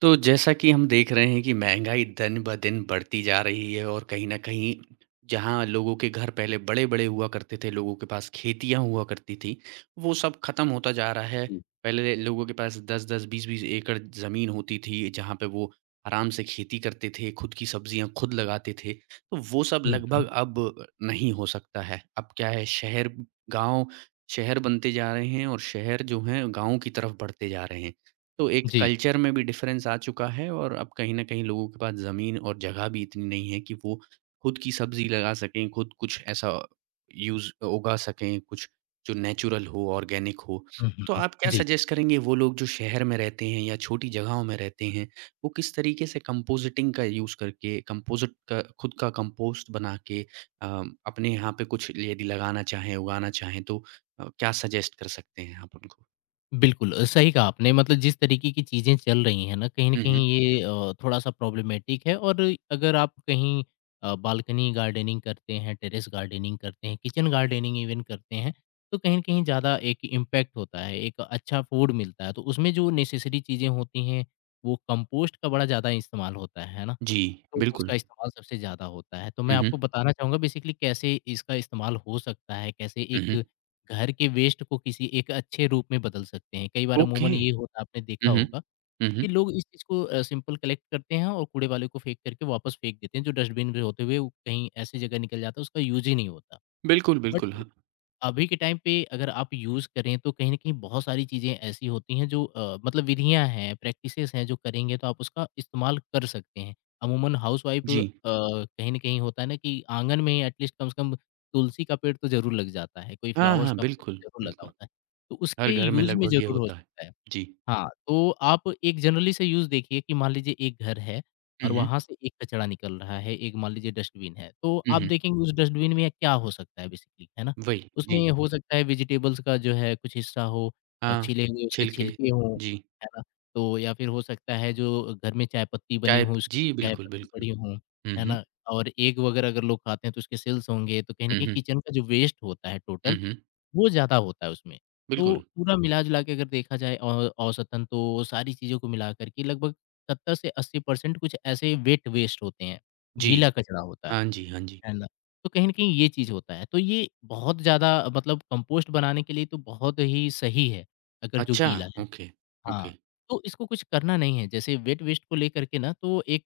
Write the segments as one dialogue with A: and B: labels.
A: तो जैसा कि हम देख रहे हैं कि महंगाई दिन ब दिन बढ़ती जा रही है और कहीं न कहीं जहाँ लोगों के घर पहले बड़े-बड़े हुआ करते थे, लोगों के पास खेतियाँ हुआ करती थी, वो सब खत्म होता जा रहा है।
B: जी।
A: पहले लोगों के पास 10-10, 20-20 एकड़ ज़मीन होती थी, जहाँ पे वो आराम से खेती करते थे, खुद की सब्जियाँ खुद लगाते थे। तो वो सब
B: हुँ, हुँ।
A: लगभग अब नहीं हो सकता है। अब क्या है शहर गाँव शहर बनते जा रहे हैं और शहर जो हैं गाँव की तरफ बढ़ते जा रहे हैं। तो एक
B: जी।
A: कल्चर में भी डिफरेंस आ चुका है और अब कहीं न कहीं लोगों के पास ज़मीन और जगह भी इतनी नहीं है कि वो खुद की सब्ज़ी लगा सकें, खुद कुछ ऐसा यूज़ उगा सकें, कुछ जो नेचुरल हो, ऑर्गेनिक हो।
B: हुँ,
A: तो
B: हुँ।
A: आप क्या
B: जी,
A: सजेस्ट करेंगे वो लोग जो शहर में रहते हैं या छोटी जगहों में रहते हैं, वो किस तरीके से कंपोज़िटिंग का यूज़ करके कंपोज़िट का खुद का कंपोस्ट बना के अ, अपने यहाँ पे कुछ यदि लगाना चाहें, उगाना चाहें तो क्या सजेस्ट कर सकते हैं आप उनको?
B: बिल्कुल सही कहा आपने मतलब जिस तरीके की चीज़ें चल रही हैं ना, कहीं न
A: हुँ, हुँ।
B: कहीं ये थोड़ा-सा प्रॉब्लमैटिक है और अगर आप कहीं बालकनी गार्डनिंग करते हैं, टेरेस गार्डनिंग करते हैं, किचन गार्डनिंग इवन करते हैं, तो कहीं न कहीं ज़्यादा एक इम्पैक्ट होता है, एक अच्छा फूड मिलता है, तो उसमें जो नेसेसरी चीज़ें होती हैं, वो कंपोस्ट का बड़ा ज़्यादा इस्तेमाल होता है ना?
A: जी,
B: तो
A: बिल्कुल।
B: उसका इस्तेमाल सबसे ज़्यादा होता है। तो मैं
A: हुँ, हुँ।
B: आपको बताना चाहूँगा बेसिकली कैसे इसका इस्तेमाल हो सकता है, कैसे
A: हुँ,
B: एक
A: हुँ।
B: घर के वेस्ट को किसी एक अच्छे रूप में बदल सकते हैं। कई बार
A: ओके।
B: अमूमन ये होता है आपने
A: हुँ,
B: देखा
A: हुँ।
B: होगा
A: हुँ, हुँ।
B: कि लोग इस चीज़ को सिंपल कलेक्ट करते हैं और कूड़े वाले को फेंक करके वापस फेंक देते हैं, जो डस्टबिन में होते हुए वो कहीं ऐसी जगह निकल जाता है उसका यूज़ ही नहीं होता।
A: बिल्कुल,
B: बट
A: बिल्कुल, हाँ।
B: अभी के टाइम पे अगर आप यूज़ करें तो कहीं न कहीं बहुत सारी चीज़ें ऐसी होती हैं जो मतलब विधियाँ हैं, प्रैक्टिसेस हैं जो करेंगे तो आप उसका इस्तेमाल कर सकते हैं। अमूमन हाउसवाइफ़
A: जी।
B: कहीं न कहीं होता है ना कि आँगन में एटलीस्ट कम से कम तुलसी का पेड़ तो ज़रूर लग जाता है, कोई
A: हाँ,
B: फ्लावर्स
A: हाँ,
B: का पेड़
A: बिल्कुल,
B: तो ज़रूर लगा
A: बिल्कुल।
B: होता है। तो
A: हर
B: उसके
A: घर में
B: यूज़ में
A: लगभग ये
B: ज़रूर हो
A: होता है।
B: सकता है।
A: जी।
B: हाँ, तो आप एक जनरली से यूज़ देखिए कि मान लीजिए एक घर है
A: हुँ,
B: और
A: हुँ।
B: वहाँ से एक कचरा निकल रहा है, एक मान लीजिए डस्टबिन है, तो
A: हुँ,
B: आप
A: हुँ।
B: देखेंगे उस डस्टबिन में क्या हो सकता है बेसिकली, है ना?
A: वही, जी।
B: उसमें हो सकता है वेजिटेबल्स का जो है कुछ हिस्सा हो और
A: हाँ,
B: छिले हुए उसके
A: छिलके,
B: छिलके हों,
A: जी।
B: है ना? तो या फिर हो सकता है जो घर में चाय पत्ती बनी
A: चाय
B: हो,
A: प
B: उसकी
A: जी,
B: चाय
A: बिल्कुल,
B: पत्ती
A: बिल्कुल।
B: पड़ी हों,
A: हुँ,
B: है
A: हुँ।
B: ना? और एग वगैरह अगर लोग खाते हैं तो उसके सेल्स होंगे, तो कहीं न
A: हुँ,
B: कहीं
A: हुँ।
B: किचन का जो वेस्ट होता है
A: हुँ,
B: टोटल,
A: हुँ।
B: वो ज़्यादा होता है उसमें। तो
A: बिल्कुल।
B: पूरा मिला-जुला के अगर देखा जाए औ औसतन तो सारी चीज़ों को मिलाकर के लगभग 70 से 80% कुछ ऐसे वेट वेस्ट होते हैं,
A: जी।
B: गीला कचरा होता
A: हाँ जी, हाँ जी।
B: है ना? तो कहीं न कहीं ये चीज़ होता है, तो ये बहुत ज़्यादा मतलब कंपोस्ट बनाने के लिए तो बहुत ही सही है, अगर जो
A: अच्छा,
B: गीला है।
A: Okay, okay.
B: हाँ, तो इसको कुछ करना नहीं है, जैसे वेट वेस्ट को लेकर के ना तो एक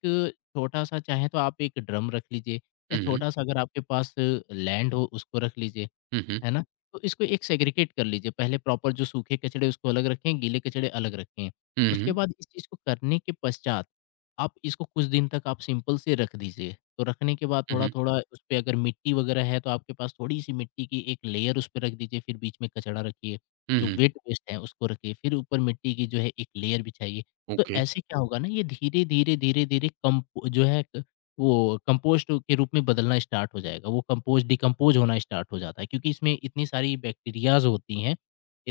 B: छोटा-सा चाहे तो आप एक ड्रम रख लीजिए या
A: हुँ, हुँ।
B: छोटा-सा अगर आपके पास लैंड हो उसको रख लीजिए।
A: हुँ, हुँ।
B: है ना? तो इसको एक सेग्रीगेट कर लीजिए, पहले प्रॉपर जो सूखे कचड़े उसको अलग रखें, गीले कचड़े अलग रखें।
A: हुँ,
B: उसके
A: हुँ।
B: बाद इस चीज़ को करने के पश्चात, आप इसको कुछ दिन तक आप सिंपल से रख दीजिए। तो रखने के बाद
A: हुँ, हुँ।
B: थोड़ा-थोड़ा उस पे अगर मिट्टी वगैरह है तो आपके पास थोड़ी-सी मिट्टी की एक लेयर उस पे रख दीजिए, फिर बीच में कचड़ा रखिए,
A: हुँ,
B: जो
A: हुँ।
B: वेट वेस्ट है उसको रखिए, फिर ऊपर मिट्टी की जो है एक लेयर बिछाइए। तो
A: ओके।
B: ऐसे क्या होगा ना ये धीरे, धीरे कम जो है वो कंपोस्ट के रूप में बदलना स्टार्ट हो जाएगा। वो कंपोस्ट डिकम्पोज़ होना स्टार्ट हो जाता है क्योंकि इसमें इतनी सारी बैक्टीरियाज़ होती हैं,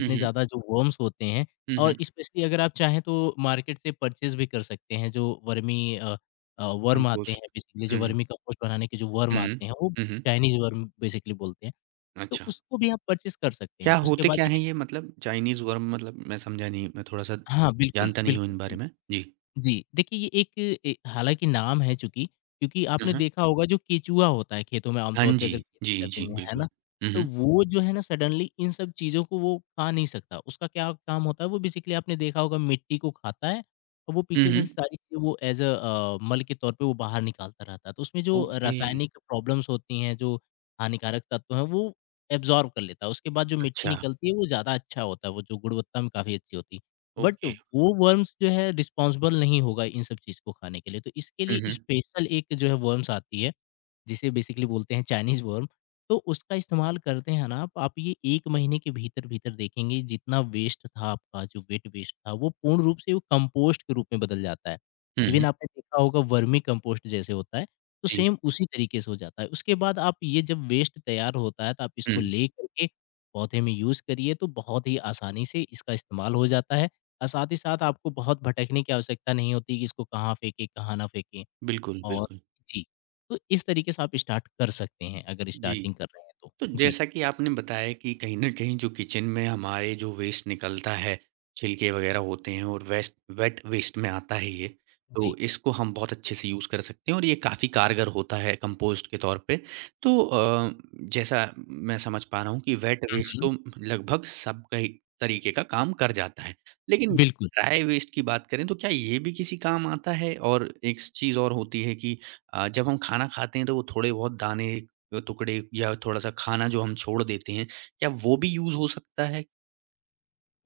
A: हुँ, हुँ।
B: ज़्यादा जो वर्म्स होते हैं
A: हुँ,
B: और
A: हुँ।
B: स्पेशली अगर आप चाहें तो मार्केट से परचेज़ भी कर सकते हैं जो वर्म आते
A: कंपोस्ट।
B: हैं बेसिकली
A: हुँ,
B: जो
A: हुँ।
B: वर्मी कंपोस्ट बनाने के जो वर्म
A: हुँ, हुँ।
B: आते हैं, वो
A: हुँ, हुँ।
B: चाइनीज़ वर्म बेसिकली बोलते हैं। तो
A: अच्छा।
B: उसको भी आप परचेज़ कर सकते
A: क्या
B: हैं। उसके
A: होते
B: बाद
A: क्या
B: जब
A: हैं
B: इस
A: ये मतलब चाइनीज़ वर्म मतलब मैं समझा नहीं, मैं थोड़ा-सा
B: हाँ, बिल्कुल,
A: जानता नहीं हूँ
B: बिल्कुल,
A: इन बारे में?
B: बिल्कुल।
A: जी।
B: जी, देखिए ये एक हालाँकि नाम है चूँकि, क्योंकि
A: हुँ,
B: आपने
A: हुँ।
B: देखा होगा जो केचुआ होता है खेतों में
A: हाँ
B: आमतौर पे
A: जी।
B: अगर खेती
A: जी,
B: करते
A: जी,
B: हुए, है
A: बिल्कुल।
B: ना?
A: हुँ,
B: तो
A: हुँ।
B: वो जो है ना सडनली इन सब चीज़ों को वो खा नहीं सकता। उसका क्या काम होता है वो बेसिकली आपने देखा होगा मिट्टी को खाता है और वो
A: हुँ,
B: पीछे से
A: हुँ।
B: सारी चीज़ें वो एज़ अ मल के तौर पे वो बाहर निकालता रहता है। तो उसमें जो
A: ओके,
B: रासायनिक प्रॉब्लम्स होती हैं, जो हानिकारक तत्व हैं वो एब्ज़ॉर्ब कर लेता है। उसके बाद जो मिट्टी
A: अच्छा,
B: निकलती है वो ज़्यादा अच्छा होता है, वो जो गुणवत्ता में काफ़ी अच्छी होती है। But
A: okay.
B: वो वर्म्स जो है रिस्पॉन्सिबल नहीं होगा इन सब चीज़ को खाने के लिए, तो इसके
A: हुँ,
B: लिए
A: हुँ।
B: स्पेशल एक जो है वर्म्स आती है जिसे बेसिकली बोलते हैं चाइनीज़ वर्म, तो उसका इस्तेमाल करते हैं ना आप ये 1 महीने के भीतर-भीतर देखेंगे जितना वेस्ट था आपका, जो वेट वेस्ट था, वो पूर्ण रूप से वो कंपोस्ट के रूप में बदल जाता है।
A: हुँ,
B: इवन
A: हुँ।
B: आपने देखा होगा वर्मी कंपोस्ट जैसे होता है, तो
A: जी।
B: सेम उसी तरीके से हो जाता है। उसके बाद आप ये जब वेस्ट तैयार होता है, तो आप इसको
A: हुँ,
B: लेकर के पौधे में यूज़ करिए, तो बहुत ही आसानी से इसका इस्तेमाल हो जाता है और साथ ही साथ आपको बहुत भटकने की आवश्यकता नहीं होती कि इसको कहाँ फेंकें, कहाँ ना फेंकें।
A: बिल्कुल,
B: और
A: बिल्कुल।
B: जी, तो इस तरीके से आप स्टार्ट कर सकते हैं अगर
A: जी।
B: स्टार्टिंग कर रहे हैं तो।
A: तो
B: जी,
A: जैसा कि आपने बताया कि कहीं न कहीं जो किचन में हमारे जो वेस्ट निकलता है, छिलके वग़ैरह होते हैं और वेस्ट वेट वेस्ट में आता है ये। तो
B: जी।
A: इसको हम बहुत अच्छे से यूज़ कर सकते हैं और ये काफ़ी कारगर होता है कंपोस्ट के तौर पे। तो जैसा मैं समझ पा रहा हूँ कि वेट
B: हुँ,
A: वेस्ट
B: हुँ।
A: तो लगभग सब कई तरीके का काम कर जाता है। लेकिन
B: बिल्कुल।
A: ड्राई वेस्ट की बात करें तो क्या ये भी किसी काम आता है? और एक स चीज़ और होती है कि जब हम खाना खाते हैं तो वो थोड़े बहुत दाने टुकड़े या थोड़ा-सा खाना जो हम छोड़ देते हैं, क्या वो भी यूज़ हो सकता है?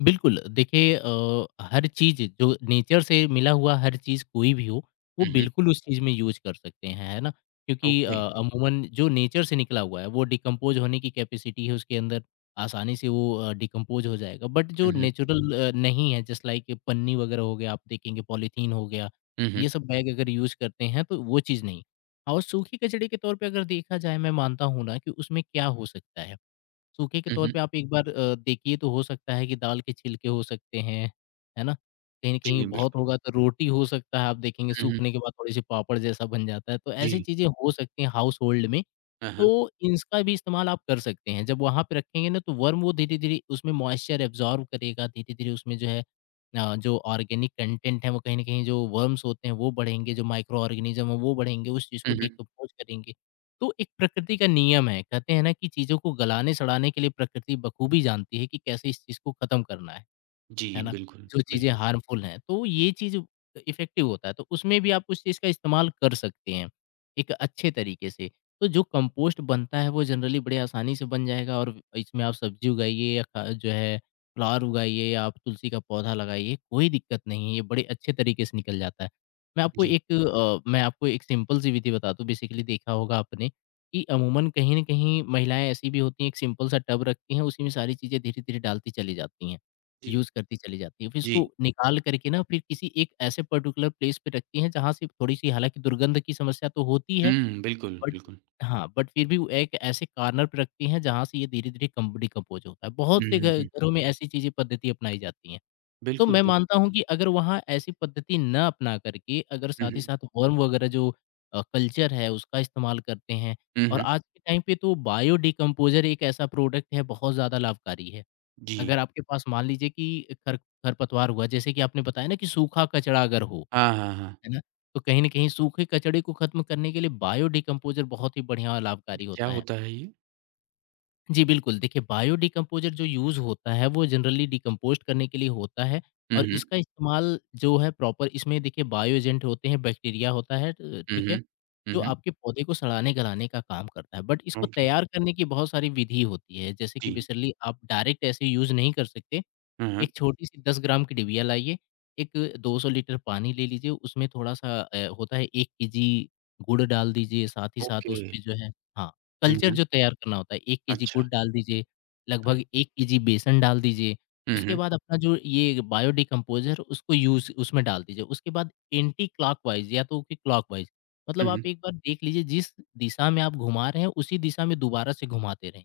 B: बिल्कुल, देखिए हर चीज़ जो नेचर से मिला हुआ हर चीज़ कोई भी हो, वो
A: हुँ, हुँ,
B: बिल्कुल उस चीज़ में यूज़ कर सकते हैं, है ना? क्योंकि
A: ओके।
B: अमूमन जो नेचर से निकला हुआ है, वो डिकम्पोज़ होने की कैपेसिटी है उसके अंदर, आसानी से वो डिकम्पोज़ हो जाएगा। बट
A: हुँ,
B: जो
A: हुँ,
B: नेचुरल नहीं है, जस्ट लाइक पन्नी वगैरह हो गया, आप देखेंगे पॉलीथीन हो गया,
A: हुँ, हुँ,
B: ये सब बैग अगर यूज़ करते हैं, तो वो चीज़ नहीं। और सूखे कचड़े के तौर पे अगर देखा जाए, मैं मानता हूँ ना कि उसमें क्या हो सकता है? सूखे के
A: हुँ,
B: तौर
A: हुँ।
B: पे आप एक बार देखिए तो हो सकता है कि दाल के छिलके हो सकते हैं, है ना? कहीं न कहीं
A: जी,
B: बहुत
A: बिल्कुल।
B: होगा तो रोटी हो सकता है आप देखेंगे
A: हुँ, हुँ,
B: सूखने के बाद थोड़े-से पापड़ जैसा बन जाता है, तो ऐसी
A: जी।
B: चीज़ें हो सकती हैं हाउस होल्ड में
A: हाँ, हाँ।
B: तो इसका भी इस्तेमाल आप कर सकते हैं। जब वहाँ पे रखेंगे ना तो वर्म वो धीरे-धीरे उसमें मॉइस्चर एब्ज़ॉर्ब करेगा, धीरे-धीरे उसमें जो है जो ऑर्गेनिक कंटेंट है वो कहीं न कहीं जो वर्म्स होते हैं वो बढ़ेंगे, जो माइक्रो ऑर्गेनिज़्म है वो बढ़ेंगे, उस चीज़ को
A: हुँ, हुँ।
B: डिकम्पोज़ करेंगे। तो एक प्रकृति का नियम है, कहते हैं ना कि चीज़ों को गलाने-सड़ाने के लिए प्रकृति बखूबी जानती है कि कैसे इस चीज़ को खत्म करना है।
A: जी,
B: है ना?
A: बिल्कुल,
B: जो
A: बिल
B: चीज़ें हार्मफुल हैं, तो ये चीज़ इफ़ेक्टिव होता है, तो उसमें भी आप उस चीज़ का इस्तेमाल कर सकते हैं, एक अच्छे तरीके से। तो जो कंपोस्ट बनता है वो जनरली बड़े आसानी से बन जाएगा और इसमें आप सब्ज़ी उगाइए या ख जो है फ्लावर उगाइए या आप तुलसी का पौधा लगाइए, कोई दिक्कत नहीं है, ये बड़े अच्छे तरीके से निकल जाता है।
A: जी,
B: मैं आपको एक सिंपल सी विधि बताता हूँ, बेसिकली देखा होगा आपने कि अमूमन कहीं न कहीं महिलाएँ ऐसी भी होती हैं, एक सिंपल सा टब रखती हैं, उसी में सारी चीज़ें धीरे-धीरे डालती चली जाती हैं।
A: जी,
B: यूज़ करती चली जाती है। फिर
A: जी।
B: इसको निकाल करके ना फिर किसी एक ऐसे पर्टिकुलर प्लेस पे रखती हैं जहाँ से थोड़ी-सी हालाँकि दुर्गंध की समस्या तो होती है
A: हुँ, बिल्कुल,
B: बट
A: बिल्कुल।
B: हाँ, बट फिर भी वो एक ऐसे कॉर्नर पे रखती हैं जहाँ से ये धीरे-धीरे कम डिकम्पोज़ होता है। बहुत
A: हुँ,
B: से घ
A: हुँ, हुँ।
B: घरों में ऐसी चीज़ें पद्धति अपनाई जाती हैं। तो
A: बिल्कुल,
B: मैं
A: बिल
B: मानता हूँ कि अगर वहाँ ऐसी पद्धति ना अपना करके अगर
A: हुँ,
B: साथ ही
A: हुँ,
B: साथ वर्म वगैरह जो कल्चर है उसका इस्तेमाल करते हैं
A: हुँ,
B: और
A: हुँ।
B: आज के टाइम पे तो बायो डिकम्पोज़र एक ऐसा प्रोडक्ट है बहुत ज़्यादा लाभकारी है।
A: जी।
B: अगर आपके पास मान लीजिए कि खर खरपतवार हुआ, जैसे कि आपने बताया ना कि सूखा कचरा अगर हो,
A: हाँ, हाँ, हाँ।
B: है ना? तो कहीं न कहीं सूखे कचड़े को खत्म करने के लिए बायोडिकम्पोज़र बहुत ही बढ़िया और लाभकारी
A: क्या
B: होता है।
A: होता है ये?
B: जी, बिल्कुल। देखिए बायोडिकम्पोज़र जो यूज़ होता है वो जनरली डिकम्पोज़्ड करने के लिए होता है
A: हुँ,
B: और
A: हुँ,
B: इसका इस्तेमाल जो है प्रॉपर इसमें देखिए बायो एजेंट होते हैं, बैक्टीरिया होता है
A: हुँ,
B: ठीक है?
A: हुँ, हुँ,
B: जो
A: हुँ।
B: आपके पौधे को सड़ाने-गलाने का काम करता है। बट इसको
A: ओके,
B: तैयार करने की बहुत सारी विधि होती है, जैसे कि
A: जी।
B: बेसिकली आप डायरेक्ट ऐसे यूज़ नहीं कर सकते।
A: हाँ, हाँ।
B: एक छोटी-सी 10 ग्राम की डिबिया लाइए, एक 200 लीटर पानी ले लीजिए, उसमें थोड़ा-सा होता है 1 केजी गुड़ डाल दीजिए, साथ ही साथ
A: ओके।
B: उसमें जो है हाँ,
A: हुँ,
B: कल्चर
A: हुँ।
B: जो तैयार करना होता है, 1 केजी
A: अच्छा,
B: गुड़ डाल दीजिए,
A: ओके।
B: लगभग 1 केजी बेसन डाल दीजिए।
A: हुँ,
B: उसके
A: हुँ,
B: बाद अपना जो ये बायोडिकम्पोज़र उसको यूज़ उसमें डाल दीजिए। उसके बाद एंटी क्लॉकवाइज़ या तो कि क्लॉकवाइज़
A: हुँ,
B: मतलब आप
A: हुँ।
B: एक बार देख लीजिए जिस दिशा में आप घुमा रहे हैं, उसी दिशा में दोबारा से घुमाते रहें।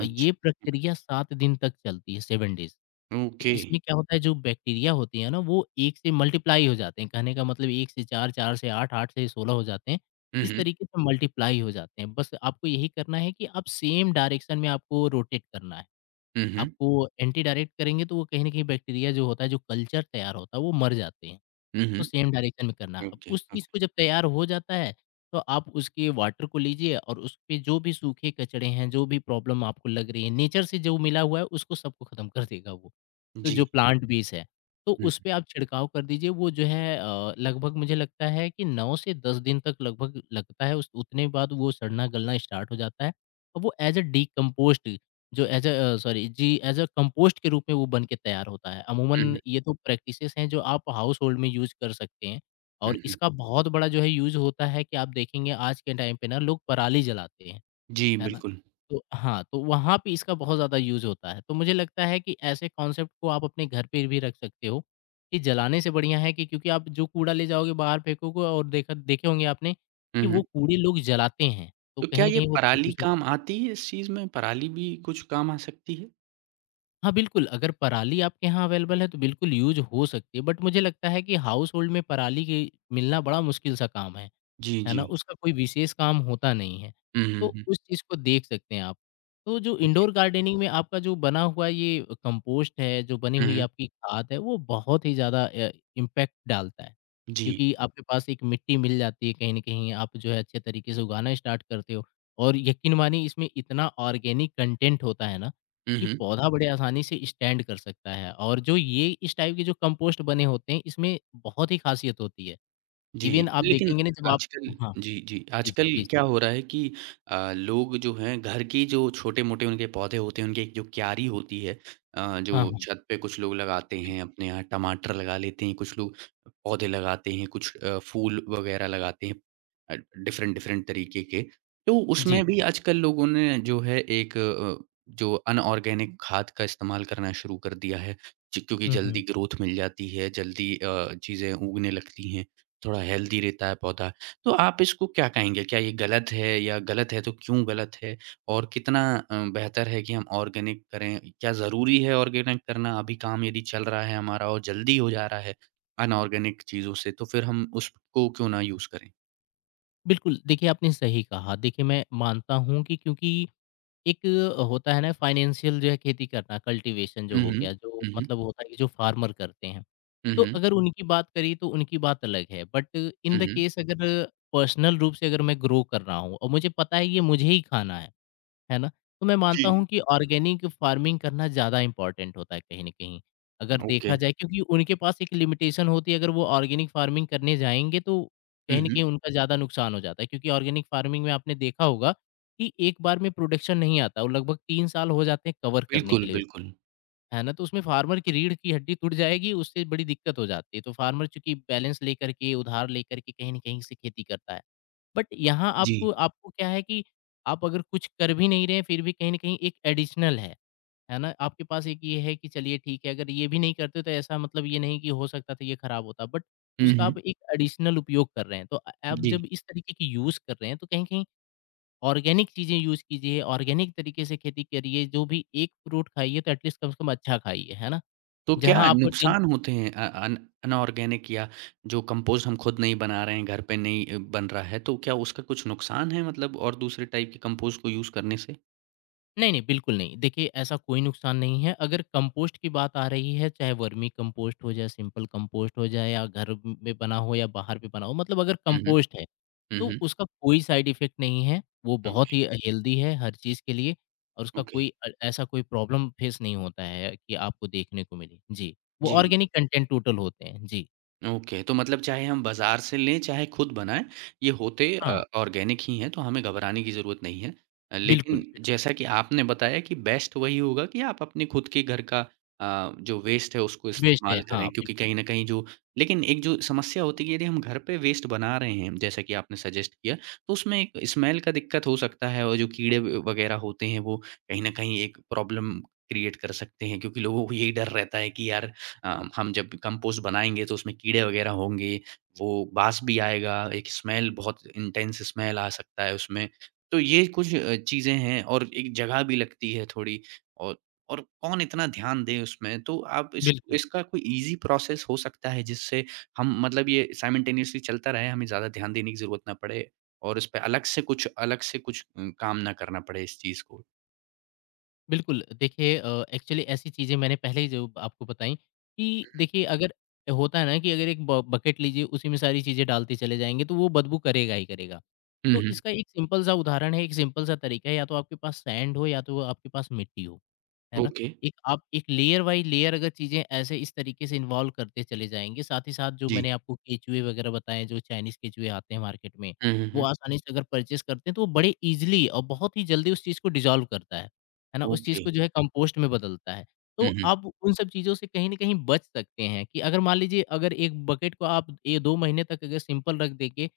A: अच्छा,
B: ये प्रक्रिया 7 दिन तक चलती है, 7 डेज़। तो
A: ओके।
B: इसमें क्या होता है जो बैक्टीरिया होती है ना वो 1 से मल्टीप्लाई हो जाते हैं, कहने का मतलब 1 से 4, 4 से 8, 8 से 16 हो जाते हैं।
A: हुँ,
B: इस
A: हुँ,
B: तरीके से मल्टीप्लाई हो जाते हैं। बस आपको यही करना है कि आप सेम डायरेक्शन में आपको रोटेट करना है।
A: हुँ, हुँ,
B: आपको एंटी डायरेक्ट करेंगे तो वो कहीं न कहीं बैक्टीरिया जो होता है, जो कल्चर तैयार होता है, वो मर जाते हैं।
A: हुँ,
B: तो
A: हुँ।
B: सेम डायरेक्शन में करना।
A: ओके,
B: अब उस
A: ओके।
B: चीज़ को जब तैयार हो जाता है, तो आप उसके वाटर को लीजिए और उस पे जो भी सूखे कचड़े हैं, जो भी प्रॉब्लम आपको लग रही है, नेचर से जो मिला हुआ है, उसको सबको ख़त्म कर देगा वो। तो
A: जी।
B: जो प्लांट बेस है, तो
A: हुँ,
B: उस पे आप छिड़काव कर दीजिए। वो जो है लगभग मुझे लगता है कि 9 से 10 दिन तक लगभग लगता है, उस उतने बाद वो सड़ना-गलना स्टार्ट हो जाता है और वो एज़ अ डिकम्पोस्ट जो एज़ सॉरी जी, एज़ अ कंपोस्ट के रूप में वो बन के तैयार होता है।
A: हुँ,
B: अमूमन
A: हुँ,
B: ये तो प्रैक्टिसेज़ हैं जो आप हाउस होल्ड में यूज़ कर सकते हैं
A: हुँ,
B: और
A: हुँ।
B: इसका बहुत बड़ा जो है यूज़ होता है कि आप देखेंगे आज के टाइम पे ना लोग पराली जलाते हैं,
A: जी,
B: है ना?
A: बिल्कुल।
B: तो हाँ, तो वहाँ पे इसका बहुत ज़्यादा यूज़ होता है। तो मुझे लगता है कि ऐसे कॉन्सेप्ट को आप अपने घर पे भी रख सकते हो, कि जलाने से बढ़िया है कि क्योंकि आप जो कूड़ा ले जाओगे बाहर फेंकोगे और देखा देखे होंगे आपने
A: हुँ,
B: कि वो
A: हुँ।
B: कूड़े लोग जलाते हैं, तो
A: तो क्या
B: कहीं न
A: ये
B: कहीं वो
A: पराली
B: प्रदूषण
A: काम आती है इस चीज़ में? पराली भी कुछ काम आ सकती है?
B: हाँ, बिल्कुल, अगर पराली आपके यहाँ अवेलेबल है तो बिल्कुल यूज़ हो सकती है, बट मुझे लगता है कि हाउस होल्ड में पराली की मिलना बड़ा मुश्किल सा काम है।
A: जी,
B: है
A: जी।
B: ना? उसका कोई विशेष काम होता नहीं है।
A: हुँ, हुँ,
B: तो
A: हुँ।
B: उस चीज़ को देख सकते हैं आप। तो जो
A: ओके।
B: इंडोर गार्डनिंग में आपका जो बना हुआ ये कंपोस्ट है, जो बनी
A: हुँ,
B: हुई
A: हुँ।
B: आपकी खाद है, वो बहुत ही ज़्यादा इम्पैक्ट डालता है।
A: जी।
B: क्योंकि आपके पास एक मिट्टी मिल जाती है कहीं न कहीं, आप जो है अच्छे तरीके से उगाना स्टार्ट करते हो और यकीन मानिए इसमें इतना ऑर्गेनिक कंटेंट होता है ना,
A: हुँ,
B: कि
A: हुँ।
B: पौधा बड़े आसानी से स्टैंड कर सकता है और जो ये इस टाइप के जो कंपोस्ट बने होते हैं, इसमें बहुत ही ख़ासियत होती है।
A: जी,
B: इवन आप
A: लेकिन
B: देखेंगे ना जब आप
A: आजकल
B: हाँ।
A: जी, जी,
B: जी, जी,
A: आजकल
B: प्लीज़।
A: क्या हो रहा है कि लोग जो हैं घर की जो छोटे-मोटे उनके पौधे होते हैं, उनकी एक जो क्यारी होती है जो
B: हाँ, हाँ।
A: छत पे कुछ लोग लगाते हैं, अपने यहाँ टमाटर लगा लेते हैं, कुछ लोग पौधे लगाते हैं, कुछ फूल वगैरह लगाते हैं अ, डिफ़रेंट डिफ़रेंट तरीके के। तो
B: जी।
A: उसमें भी आजकल लोगों ने जो है एक जो अनऑर्गेनिक खाद का इस्तेमाल करना शुरू कर दिया है, जी क्योंकि
B: हुँ,
A: जल्दी
B: हुँ।
A: ग्रोथ मिल जाती है, जल्दी चीज़ें उगने लगती हैं। थोड़ा हेल्दी रहता है पौधा। तो आप इसको क्या कहेंगे? क्या ये गलत है या गलत है तो क्यों गलत है? और कितना बेहतर है कि हम ऑर्गेनिक करें? क्या ज़रूरी है ऑर्गेनिक करना? अभी काम यदि चल रहा है हमारा और जल्दी हो जा रहा है अनऑर्गेनिक चीज़ों से, तो फिर हम उसको क्यों ना यूज़ करें?
B: बिल्कुल, देखिए आपने सही कहा। देखिए मैं मानता हूँ कि क्योंकि एक होता है ना फाइनेंशियल जो है खेती करना, कल्टीवेशन जो
A: हुँ,
B: हो
A: हुँ।
B: गया, जो
A: हुँ, हुँ।
B: मतलब होता है कि जो फार्मर करते हैं।
A: हुँ,
B: तो
A: हुँ।
B: अगर उनकी बात करी तो उनकी बात अलग है। बट इन
A: हुँ,
B: द
A: हुँ।
B: केस अगर पर्सनल रूप से अगर मैं ग्रो कर रहा हूँ और मुझे पता है ये मुझे ही खाना है। है ना? तो मैं मानता
A: जी।
B: हूँ कि ऑर्गेनिक फार्मिंग करना ज़्यादा इम्पोर्टेंट होता है कहीं न कहीं। अगर
A: ओके।
B: देखा जाए क्योंकि उनके पास एक लिमिटेशन होती है अगर वो ऑर्गेनिक फार्मिंग करने जाएँगे तो
A: हुँ,
B: कहीं न कहीं
A: हुँ।
B: उनका ज़्यादा नुकसान हो जाता है क्योंकि ऑर्गेनिक फार्मिंग में आपने देखा होगा कि एक बार में प्रोडक्शन नहीं आता, वो लगभग 3 साल हो जाते हैं कवर करने के
A: बिल्कुल,
B: लिए उसको,
A: बिल्कुल।
B: है ना? तो उसमें फार्मर की रीढ़ की हड्डी टूट जाएगी, उससे बड़ी दिक्कत हो जाती है। तो फार्मर चूँकि बैलेंस लेकर के, उधार लेकर के कहीं न कहीं से खेती करता है। बट यहाँ
A: जी।
B: आपको आपको क्या है कि आप अगर कुछ कर भी नहीं रहे हैं, फिर भी कहीं न कहीं एक एडिशनल है ना? आपके पास एक ये है कि चलिए ठीक है, अगर ये भी नहीं करते तो ऐसा मतलब ये नहीं कि हो सकता था ये खराब होता, बट
A: हुँ,
B: उसका आप
A: हुँ।
B: एक एडिशनल उपयोग कर रहे हैं। तो आप
A: जी।
B: जब इस तरीके की यूज़ कर रहे हैं, तो कहीं न कहीं ऑर्गेनिक चीज़ें यूज़ कीजिए, ऑर्गेनिक तरीके से खेती करिए, जो भी एक फ्रूट खाइए तो एटलीस्ट कम से कम अच्छा खाइए, है ना?
A: तो क्या
B: जहाँ आप दिन
A: नुकसान होते हैं अ, अन अनॉर्गेनिक या जो कंपोस्ट हम खुद नहीं बना रहे हैं, घर पे नहीं बन रहा है, तो क्या उसका कुछ नुकसान है मतलब और दूसरे टाइप के कंपोस्ट को यूज़ करने से?
B: नहीं, नहीं, बिल्कुल नहीं। देखिए, ऐसा कोई नुकसान नहीं है। अगर कंपोस्ट की बात आ रही है, चाहे वर्मी कंपोस्ट हो या सिंपल कंपोस्ट हो जाए या घर म में बना हो या बाहर पे बना हो, मतलब अगर
A: हुँ, हुँ।
B: कंपोस्ट है,
A: हुँ,
B: तो
A: हुँ।
B: उसका कोई साइड इफ़ेक्ट नहीं है। वो बहुत
A: ओके,
B: ही हेल्दी है हर चीज़ के लिए और उसका
A: ओके।
B: कोई ऐसा कोई प्रॉब्लम फेस नहीं होता है कि आपको देखने को मिले। जी, वो
A: जी।
B: ऑर्गेनिक कंटेंट टोटल होते हैं। जी,
A: ओके, तो मतलब चाहे हम बाज़ार से लें, चाहे खुद बनाएँ, ये होते
B: हाँ,
A: ऑर्गेनिक ही हैं, तो हमें घबराने की ज़रूरत नहीं है। लेकिन
B: बिल्कुल।
A: जैसा कि आपने बताया कि बेस्ट वही होगा कि आप अपने खुद के घर का जो वेस्ट है, उसको
B: वेस्ट है,
A: इस्तेमाल करें
B: हाँ,
A: क्योंकि
B: बिल्कुल,
A: कहीं न कहीं जो लेकिन एक जो समस्या होती है कि यदि हम घर पे वेस्ट बना रहे हैं, जैसा कि आपने सजेस्ट किया, तो उसमें एक स्मेल का दिक्कत हो सकता है और जो कीड़े व वगैरह होते हैं, वो कहीं न कहीं एक प्रॉब्लम क्रिएट कर सकते हैं क्योंकि लोगों को यही डर रहता है कि यार हम जब कंपोस्ट बनाएँगे तो उसमें कीड़े वगैरह होंगे, वो बास भी आएगा, एक स्मेल बहुत इंटेंस स्मेल आ सकता है उसमें। तो ये कुछ चीज़ें हैं और एक जगह भी लगती है थोड़ी और और कौन इतना ध्यान दे उसमें, तो आप इस
B: बिल्कुल।
A: इसका कोई ईज़ी प्रोसेस हो सकता है जिससे हम मतलब ये साइमल्टेनियसली चलता रहे, हमें ज़्यादा ध्यान देने की ज़रूरत ना पड़े और इस पे अलग से कुछ काम ना करना पड़े इस चीज़ को?
B: बिल्कुल, देखिए एक्चुअली ऐसी चीज़ें मैंने पहले ही जो आपको बताई कि
A: हुँ, हुँ।
B: देखिए अगर होता है ना कि अगर एक ब बकेट लीजिए उसी में सारी चीज़ें डालते चले जाएँगे तो वो बदबू करेगा ही करेगा।
A: हुँ,
B: तो
A: हुँ।
B: इसका एक सिंपल सा उदाहरण है, एक सिंपल सा तरीका है, या तो आपके पास सैंड हो या तो आपके पास मिट्टी हो, है ना?
A: ओके।
B: एक आप एक लेयर बाई लेयर अगर चीज़ें ऐसे इस तरीके से इन्वॉल्व करते चले जाएँगे, साथ ही साथ जो
A: जी।
B: मैंने आपको केचुए वगैरह बताएँ, जो चाइनीज़ केचुए आते हैं मार्केट में,
A: हुँ, हुँ,
B: वो
A: हुँ।
B: आसानी से अगर परचेज़ करते हैं तो वो बड़े ईज़िली और बहुत ही जल्दी उस चीज़ को डिज़ॉल्व करता है ना? उस चीज़
A: ओके।
B: को जो है कंपोस्ट में बदलता है।
A: हुँ,
B: तो
A: हुँ।
B: आप उन सब चीज़ों से कहीं न कहीं बच सकते हैं कि अगर मान लीजिए अगर एक बकेट को आप ए 2 महीने तक अगर सिंपल रख देंगे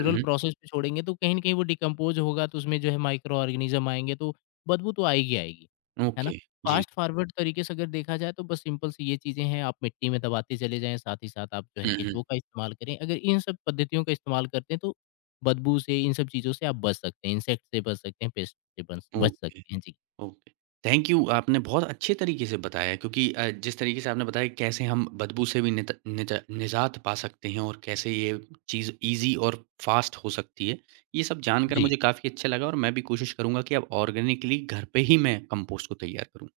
A: हुँ, हुँ।
B: प्रोसेस पे छोड़ेंगे तो कहीं न कहीं वो डिकम्पोज़ होगा तो उसमें जो है माइक्रो ऑर्गेनिज़्म आएँगे तो बदबू तो आएगी, आएगी। है ना?
A: ओके, जी।
B: फ़ास्ट फॉरवर्ड तरीके से अगर देखा जाए तो बस सिंपल सी ये चीज़ें हैं, आप मिट्टी में दबाते चले जाएँ, साथ ही साथ आप जो है
A: हुँ, हुँ।
B: केचुओं का इस्तेमाल करें। अगर इन सब पद्धतियों का इस्तेमाल करते हैं तो बदबू से, इन सब चीज़ों से आप बच सकते हैं, इंसेक्ट से बच सकते हैं, पेस्ट से बच बच
A: ओके,
B: सकते हैं। जी।
A: ओके। थैंक यू आपने बहुत अच्छे तरीके से बताया क्योंकि जिस तरीके से आपने बताया कि कैसे हम बदबू से भी नित निजा निजात पा सकते हैं और कैसे ये चीज़ ईज़ी और फ़ास्ट हो सकती है, ये सब जानकर
B: जी।
A: मुझे काफ़ी अच्छा लगा और मैं भी कोशिश करूँगा कि अब ऑर्गेनिकली घर पे ही मैं कंपोस्ट को तैयार करूँ।